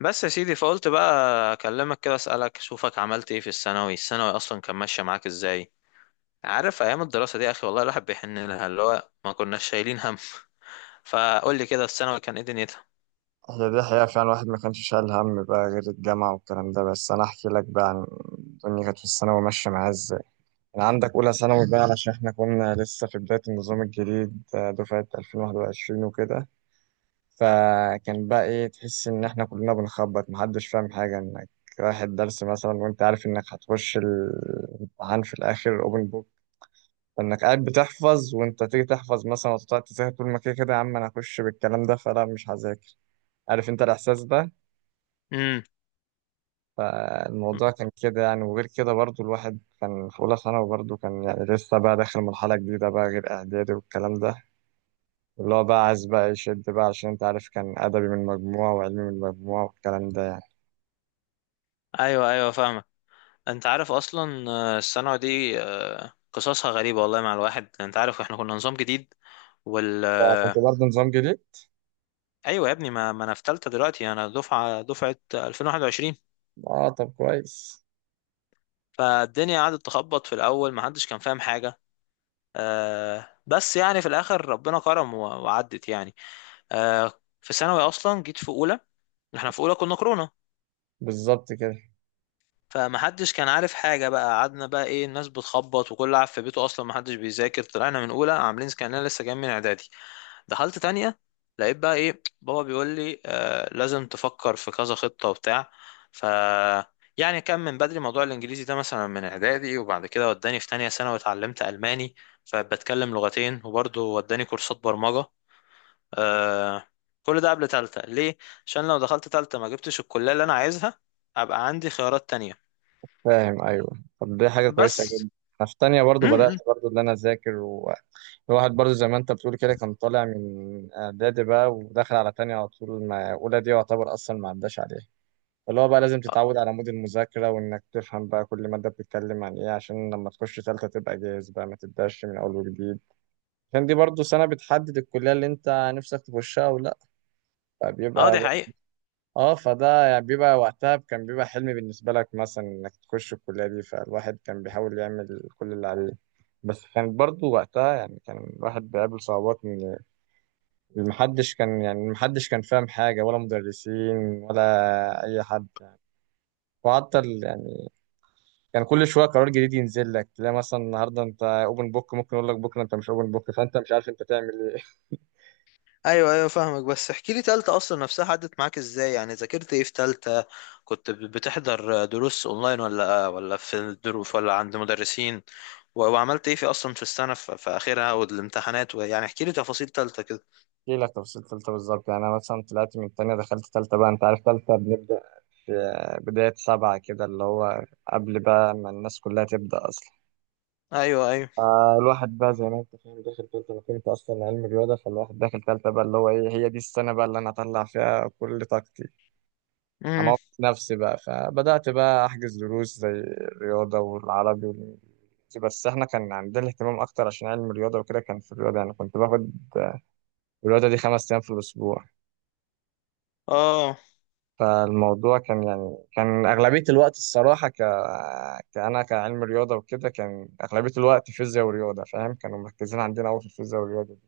بس يا سيدي فقلت بقى اكلمك كده اسالك اشوفك عملت ايه في الثانوي اصلا كان ماشيه معاك ازاي؟ عارف ايام الدراسه دي يا اخي، والله الواحد بيحن لها، اللي هو ما كناش شايلين هم. فقول لي كده الثانوي كان ايه دنيتها. هي دي حقيقة فعلا الواحد ما كانش شايل هم بقى غير الجامعة والكلام ده. بس أنا أحكي لك بقى عن الدنيا كانت في الثانوي ماشية معايا إزاي. أنا عندك أولى ثانوي بقى علشان إحنا كنا لسه في بداية النظام الجديد، دفعة 2021 وكده. فكان بقى إيه، تحس إن إحنا كلنا بنخبط، محدش فاهم حاجة، إنك رايح الدرس مثلا وأنت عارف إنك هتخش الامتحان في الآخر أوبن بوك، فإنك قاعد بتحفظ وأنت تيجي تحفظ مثلا وتقعد تذاكر، طول ما كده كده يا عم أنا هخش بالكلام ده فلا مش هذاكر. عارف أنت الإحساس ده؟ امم. الموضوع كان كده يعني. وغير كده برضو الواحد كان في أولى ثانوي، برضو كان يعني لسه بقى داخل مرحلة جديدة بقى غير إعدادي والكلام ده، اللي هو بقى عايز بقى يشد بقى عشان أنت عارف كان أدبي من مجموعة وعلمي من مجموعة والكلام ده. ايوه ايوه فاهمك. انت عارف اصلا الثانوي دي قصصها غريبه والله مع الواحد، انت عارف احنا كنا نظام جديد وال يعني كنت آه، برضو نظام جديد؟ ايوه يا ابني، ما انا في ثالثه دلوقتي، انا دفعه 2021. آه طب كويس. فالدنيا قعدت تخبط في الاول، ما حدش كان فاهم حاجه. آه بس يعني في الاخر ربنا كرم وعدت يعني. آه. في ثانوي اصلا جيت في اولى، احنا في اولى كنا كورونا، بالظبط كده. فمحدش كان عارف حاجة بقى، قعدنا بقى ايه الناس بتخبط، وكل قاعد في بيته اصلا محدش بيذاكر. طلعنا من اولى عاملين كأننا لسه جايين من اعدادي. دخلت تانية لقيت بقى ايه، بابا بيقول لي لازم تفكر في كذا خطة وبتاع. ف يعني كان من بدري موضوع الانجليزي ده مثلا من اعدادي، وبعد كده وداني في تانية سنة واتعلمت الماني، فبتكلم لغتين، وبرضه وداني كورسات برمجة. آه. كل ده قبل تالتة ليه؟ عشان لو دخلت تالتة ما جبتش الكلية اللي انا عايزها، ابقى عندي خيارات تانية. فاهم. أيوه، طب دي حاجة كويسة بس. جدا. أنا في تانية برضو بدأت امم. برضو إن أنا أذاكر، والواحد برضو زي ما أنت بتقول كده كان طالع من إعدادي بقى وداخل على تانية على طول، ما أولى دي يعتبر أصلا ما عداش عليها، اللي هو بقى لازم اه. تتعود على مود المذاكرة وإنك تفهم بقى كل مادة بتتكلم عن إيه عشان لما تخش تالتة تبقى جاهز بقى، ما تبدأش من أول وجديد، عشان دي برضو سنة بتحدد الكلية اللي أنت نفسك تخشها أو لأ. آه، فبيبقى دي بقى حقيقة. آه، فده يعني بيبقى، وقتها كان بيبقى حلم بالنسبة لك مثلا إنك تخش الكلية دي، فالواحد كان بيحاول يعمل كل اللي عليه. بس كان برضو وقتها يعني كان الواحد بيقابل صعوبات، إن محدش كان، يعني محدش كان فاهم حاجة، ولا مدرسين ولا أي حد يعني. وحتى ال- يعني كان كل شويه قرار جديد ينزل لك، تلاقي مثلا النهارده انت اوبن بوك، ممكن يقول لك بكره انت مش اوبن بوك، فانت مش عارف انت تعمل ايه. ايوه ايوه فاهمك. بس احكي لي تالتة اصلا نفسها عدت معاك ازاي؟ يعني ذاكرت ايه في تالتة؟ كنت بتحضر دروس اونلاين ولا ولا في الدروس ولا عند مدرسين؟ وعملت ايه في اصلا في السنة في اخرها والامتحانات؟ ويعني احكي لي تفاصيل تالتة كده. احكي لك تفاصيل ثالثه بالظبط. يعني انا مثلا طلعت من الثانيه دخلت ثالثه بقى، انت عارف ثالثه بنبدا في بدايه 7 كده، اللي هو قبل بقى ما الناس كلها تبدا اصلا. ايوه ايوه. فالواحد بقى زي ما انت فاهم داخل ثالثه، انا كنت اصلا علم رياضه، فالواحد داخل ثالثه بقى اللي هو ايه، هي دي السنه بقى اللي انا هطلع فيها كل طاقتي، امم. عملت نفسي بقى. فبدأت بقى أحجز دروس زي الرياضة والعربي والإنجليزي، بس إحنا كان عندنا اهتمام أكتر عشان علم الرياضة وكده، كان في الرياضة يعني كنت باخد الرياضة دي 5 أيام في الأسبوع. اه. فالموضوع كان، يعني كان أغلبية الوقت الصراحة كأنا كعلم رياضة وكده، كان أغلبية الوقت فيزياء ورياضة، فاهم، كانوا مركزين عندنا أوي في الفيزياء والرياضة.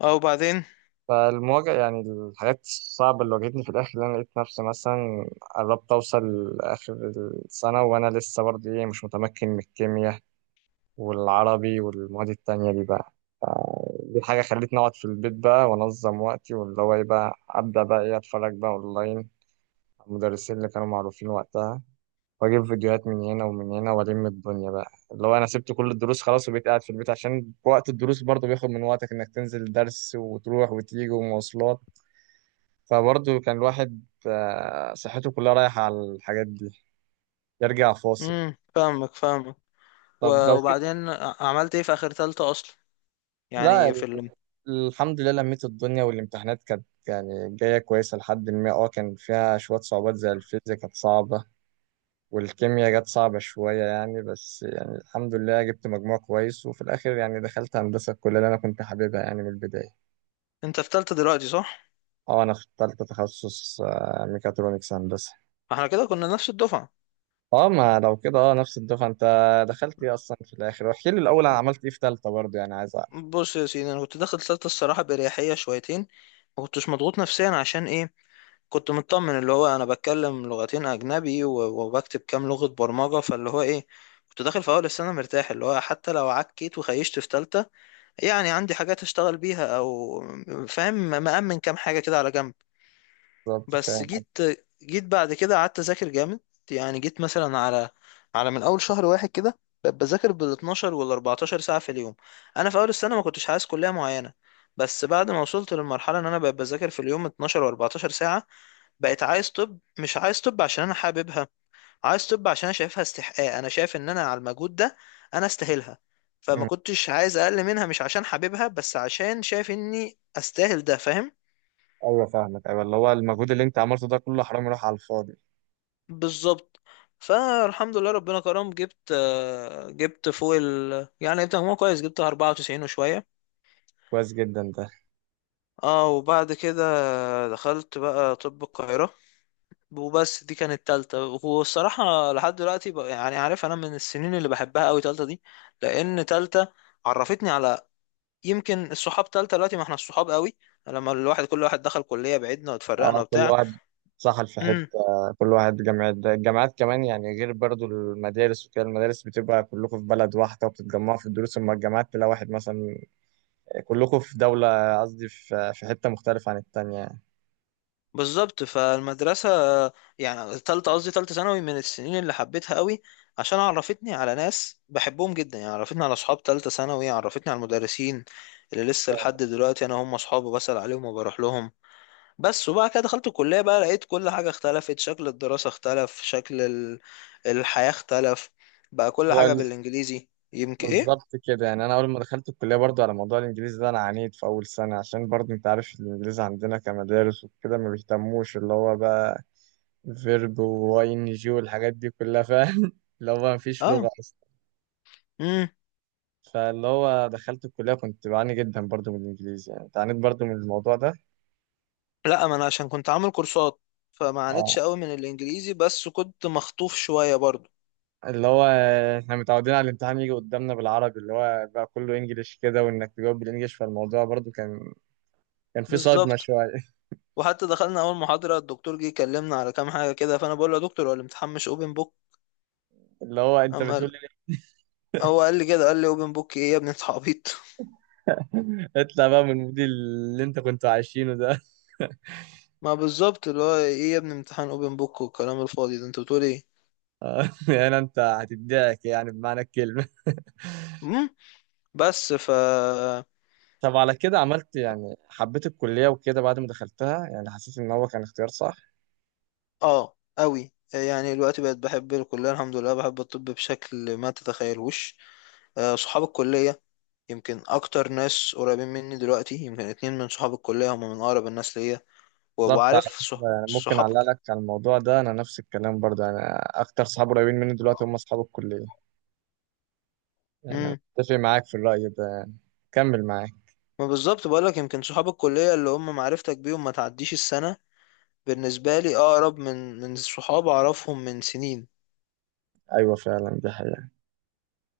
اه وبعدين؟ فالمواجهة يعني الحاجات الصعبة اللي واجهتني في الآخر، اللي أنا لقيت نفسي مثلا قربت أوصل لآخر السنة وأنا لسه برضه إيه، مش متمكن من الكيمياء والعربي والمواد التانية دي بقى. دي حاجة خلتني أقعد في البيت بقى وأنظم وقتي، واللي هو إيه بقى، أبدأ بقى إيه، أتفرج بقى أونلاين على المدرسين اللي كانوا معروفين وقتها، وأجيب فيديوهات من هنا ومن هنا وألم الدنيا بقى، اللي هو أنا سبت كل الدروس خلاص وبقيت قاعد في البيت، عشان وقت الدروس برضه بياخد من وقتك إنك تنزل درس وتروح وتيجي ومواصلات. فبرضه كان الواحد صحته كلها رايحة على الحاجات دي، يرجع فاصل. فاهمك فاهمك. طب لو كده. وبعدين عملت ايه في اخر تالتة اصلا؟ لا يعني في ال- ال... الحمد لله لميت الدنيا، والامتحانات كانت يعني جاية كويسة لحد ما، اه كان فيها شوية صعوبات زي الفيزياء كانت صعبة، والكيمياء جت صعبة شوية يعني، بس يعني الحمد لله جبت مجموع كويس، وفي الآخر يعني دخلت هندسة، الكلية اللي أنا كنت حاببها يعني من البداية. انت في تالتة دلوقتي صح؟ اه أنا اخترت تخصص ميكاترونكس هندسة. احنا كده كنا نفس الدفعة. اه ما لو كده، اه نفس الدفعه. انت دخلت ايه اصلا في الاخر؟ واحكي لي الاول انا عملت ايه في ثالثه برضه يعني عايز اعرف. بص يا سيدي، انا كنت داخل الثالثه الصراحه باريحيه شويتين، ما كنتش مضغوط نفسيا. عشان ايه؟ كنت مطمن، اللي هو انا بتكلم لغتين اجنبي وبكتب كام لغه برمجه، فاللي هو ايه، كنت داخل في اول السنه مرتاح، اللي هو حتى لو عكيت وخيشت في ثالثه يعني عندي حاجات اشتغل بيها او، فاهم، مأمن كام حاجه كده على جنب. بالظبط بس فاهم. جيت جيت بعد كده قعدت اذاكر جامد. يعني جيت مثلا على من اول شهر واحد كده بقيت بذاكر بال 12 وال 14 ساعه في اليوم. انا في اول السنه ما كنتش عايز كليه معينه، بس بعد ما وصلت للمرحله ان انا بقيت بذاكر في اليوم 12 و14 ساعه، بقيت عايز طب. مش عايز طب عشان انا حاببها، عايز طب عشان انا شايفها استحقاق، انا شايف ان انا على المجهود ده انا استاهلها، فما أمم، كنتش عايز اقل منها. مش عشان حاببها بس، عشان شايف اني استاهل ده، فاهم. ايوه فاهمك. ايوه، اللي هو المجهود اللي انت عملته ده كله حرام يروح على الفاضي. بالظبط. فالحمد لله ربنا كرم، جبت جبت فوق ال يعني جبت مجموع كويس، جبت 94 وشوية. كويس جدا ده. اه وبعد كده دخلت بقى طب القاهرة. وبس دي كانت تالتة. والصراحة لحد دلوقتي بقى يعني عارف، أنا من السنين اللي بحبها أوي تالتة دي. لأن تالتة عرفتني على يمكن الصحاب. تالتة دلوقتي ما احنا الصحاب قوي، لما الواحد كل واحد دخل كلية بعيدنا واتفرقنا اه، كل وبتاع. واحد سحل في حته، كل واحد جامعات، ده الجامعات كمان يعني، غير برضه المدارس وكده، المدارس بتبقى كلكم في بلد واحده وبتتجمعوا في الدروس، اما الجامعات تلاقي واحد مثلا كلكم في دوله، قصدي في حته مختلفه عن التانيه يعني. بالظبط. فالمدرسة يعني تالتة، قصدي تالتة ثانوي، من السنين اللي حبيتها قوي عشان عرفتني على ناس بحبهم جدا. يعني عرفتني على أصحاب تالتة ثانوي، عرفتني على المدرسين اللي لسه لحد دلوقتي أنا هم أصحابي، بسأل عليهم وبروح لهم. بس وبعد كده دخلت الكلية بقى، لقيت كل حاجة اختلفت. شكل الدراسة اختلف، شكل الحياة اختلف، بقى كل حاجة بالإنجليزي، يمكن إيه؟ بالظبط كده. يعني انا اول ما دخلت الكليه، برضو على موضوع الانجليزي ده انا عانيت في اول سنه، عشان برضو انت عارف الانجليزي عندنا كمدارس وكده ما بيهتموش، اللي هو بقى فيرب واي ان جي والحاجات دي كلها فاهم، اللي هو ما فيش لغه آه. اصلا. مم. فاللي هو دخلت الكليه كنت بعاني جدا برضو من الانجليزي، يعني عانيت برضو من الموضوع ده. لا، ما أنا عشان كنت عامل كورسات فما اه، عانيتش قوي من الإنجليزي، بس كنت مخطوف شوية برضو. اللي هو احنا متعودين على الامتحان يجي قدامنا بالعربي، اللي هو بقى كله انجليش كده، وانك تجاوب بالانجليش، فالموضوع برضو كان، كان في صدمه بالظبط. شويه. وحتى دخلنا اول محاضره، الدكتور جه يكلمنا على كام حاجه كده، فانا بقول له يا دكتور هو الامتحان مش اوبن بوك؟ اللي هو انت اما بتقول. قال- هو قال لي كده، قال لي اوبن بوك ايه يا ابني، انت عبيط. اطلع بقى من الموديل اللي انت كنت عايشينه ده. ما بالظبط، اللي هو ايه يا ابني امتحان اوبن بوك والكلام الفاضي ده، انت بتقول ايه. يعني انت هتدعك يعني بمعنى الكلمة. امم. بس. طب على كده عملت، يعني حبيت الكلية وكده بعد ما دخلتها؟ يعني حسيت ان هو كان اختيار صح. اه قوي، يعني دلوقتي بقت بحب الكليه، الحمد لله بحب الطب بشكل ما تتخيلوش. آه، صحاب الكليه يمكن اكتر ناس قريبين مني دلوقتي. يمكن اتنين من صحاب الكليه هم من اقرب الناس ليا، بالظبط. على وعارف فكرة يعني ممكن صحاب. اعلق لك على الموضوع ده، انا نفس الكلام برضه يعني، اكتر صحاب قريبين مني دلوقتي هم اصحاب الكلية. يعني أنا مم. اتفق معاك في الرأي ده يعني، كمل معاك. ما بالظبط بقولك، يمكن صحاب الكلية اللي هم معرفتك بيهم ما تعديش السنة، بالنسبة لي أقرب من صحاب أعرفهم من سنين. ايوه فعلا دي حقيقة.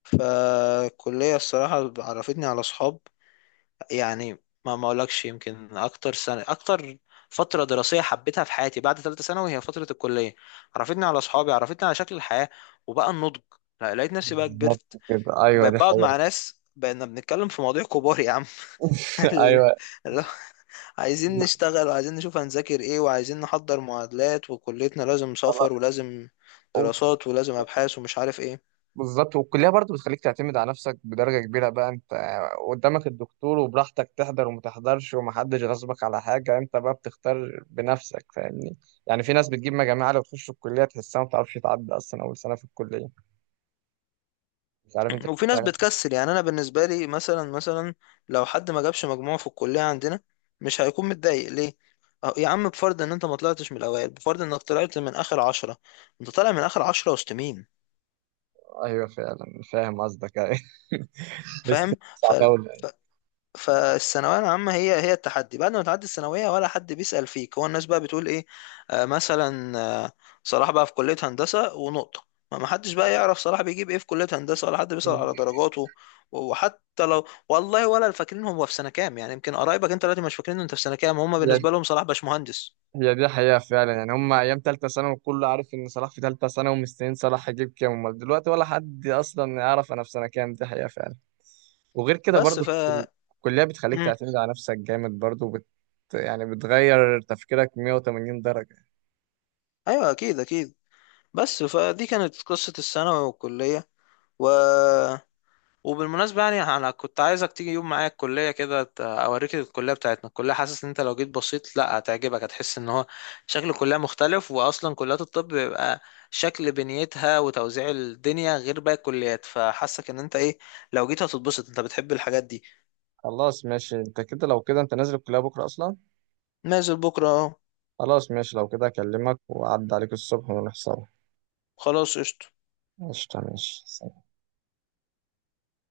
فالكلية الصراحة عرفتني على صحاب، يعني ما أقولكش يمكن أكتر سنة، أكتر فترة دراسية حبيتها في حياتي بعد ثالثة ثانوي هي فترة الكلية. عرفتني على صحابي، عرفتني على شكل الحياة، وبقى النضج، لا، لقيت نفسي بقى بالظبط كبرت. كده. ايوه بقيت دي بقعد حقيقة. مع ناس بقينا بنتكلم في مواضيع كبار يا عم. ايوه. اللي عايزين لا، نشتغل، وعايزين نشوف هنذاكر ايه، وعايزين نحضر معادلات، وكليتنا لازم خلاص. سفر، ولازم دراسات، ولازم ابحاث، ومش عارف ايه. بالظبط. والكلية برضو بتخليك تعتمد على نفسك بدرجة كبيرة بقى، انت قدامك الدكتور وبراحتك تحضر وما تحضرش، ومحدش غصبك على حاجة، انت بقى بتختار بنفسك، فاهمني يعني؟ في ناس بتجيب مجاميع عالية وتخش الكلية تحسها ما بتعرفش تعدي أصلا أول سنة في الكلية، مش عارف انت شفت وفي ناس حاجة؟ بتكسل، يعني انا بالنسبه لي مثلا لو حد ما جابش مجموع في الكليه عندنا مش هيكون متضايق، ليه؟ أه، يا عم بفرض ان انت ما طلعتش من الاوائل، بفرض انك طلعت من اخر عشرة، انت طالع من اخر عشرة وسط مين، أيوه فعلا فاهم قصدك، أيوه. بس فاهم؟ صعب أوي يعني. فالثانويه العامه هي هي التحدي، بعد ما تعدي الثانويه ولا حد بيسال فيك. هو الناس بقى بتقول ايه، آه مثلا، آه، صلاح بقى في كليه هندسه ونقطه، ما ما حدش بقى يعرف صلاح بيجيب ايه في كليه هندسه، ولا حد بيسال على درجاته. وحتى لو، والله ولا فاكرين هو في سنه كام، يعني يمكن قرايبك انت دلوقتي مش فاكرين انت في سنه كام، هم هي بالنسبه لهم صلاح باشمهندس. هي دي حقيقة فعلا. يعني هم أيام تالتة ثانوي كله عارف إن صلاح في تالتة ثانوي ومستنيين صلاح يجيب كام، أمال دلوقتي ولا حد أصلا يعرف أنا في سنة كام، دي حقيقة فعلا. وغير كده بس برضو ف الكلية بتخليك مم. تعتمد على نفسك جامد برضو، يعني بتغير تفكيرك 180 درجة. ايوه اكيد اكيد. بس فدي كانت قصه الثانوي والكليه. و وبالمناسبة يعني أنا كنت عايزك تيجي يوم معايا الكلية كده، أوريك الكلية بتاعتنا. الكلية حاسس إن أنت لو جيت بسيط، لأ هتعجبك، هتحس إن هو شكل الكلية مختلف، وأصلا كليات الطب بيبقى شكل بنيتها وتوزيع الدنيا غير باقي الكليات، فحاسك إن أنت إيه لو جيت هتتبسط، أنت بتحب الحاجات دي. خلاص ماشي. انت كده لو كده انت نازل الكلية بكرة اصلا؟ نازل بكرة أهو. خلاص ماشي، لو كده اكلمك واعد عليك الصبح ونحصل. خلاص قشطة. ماشي ماشي.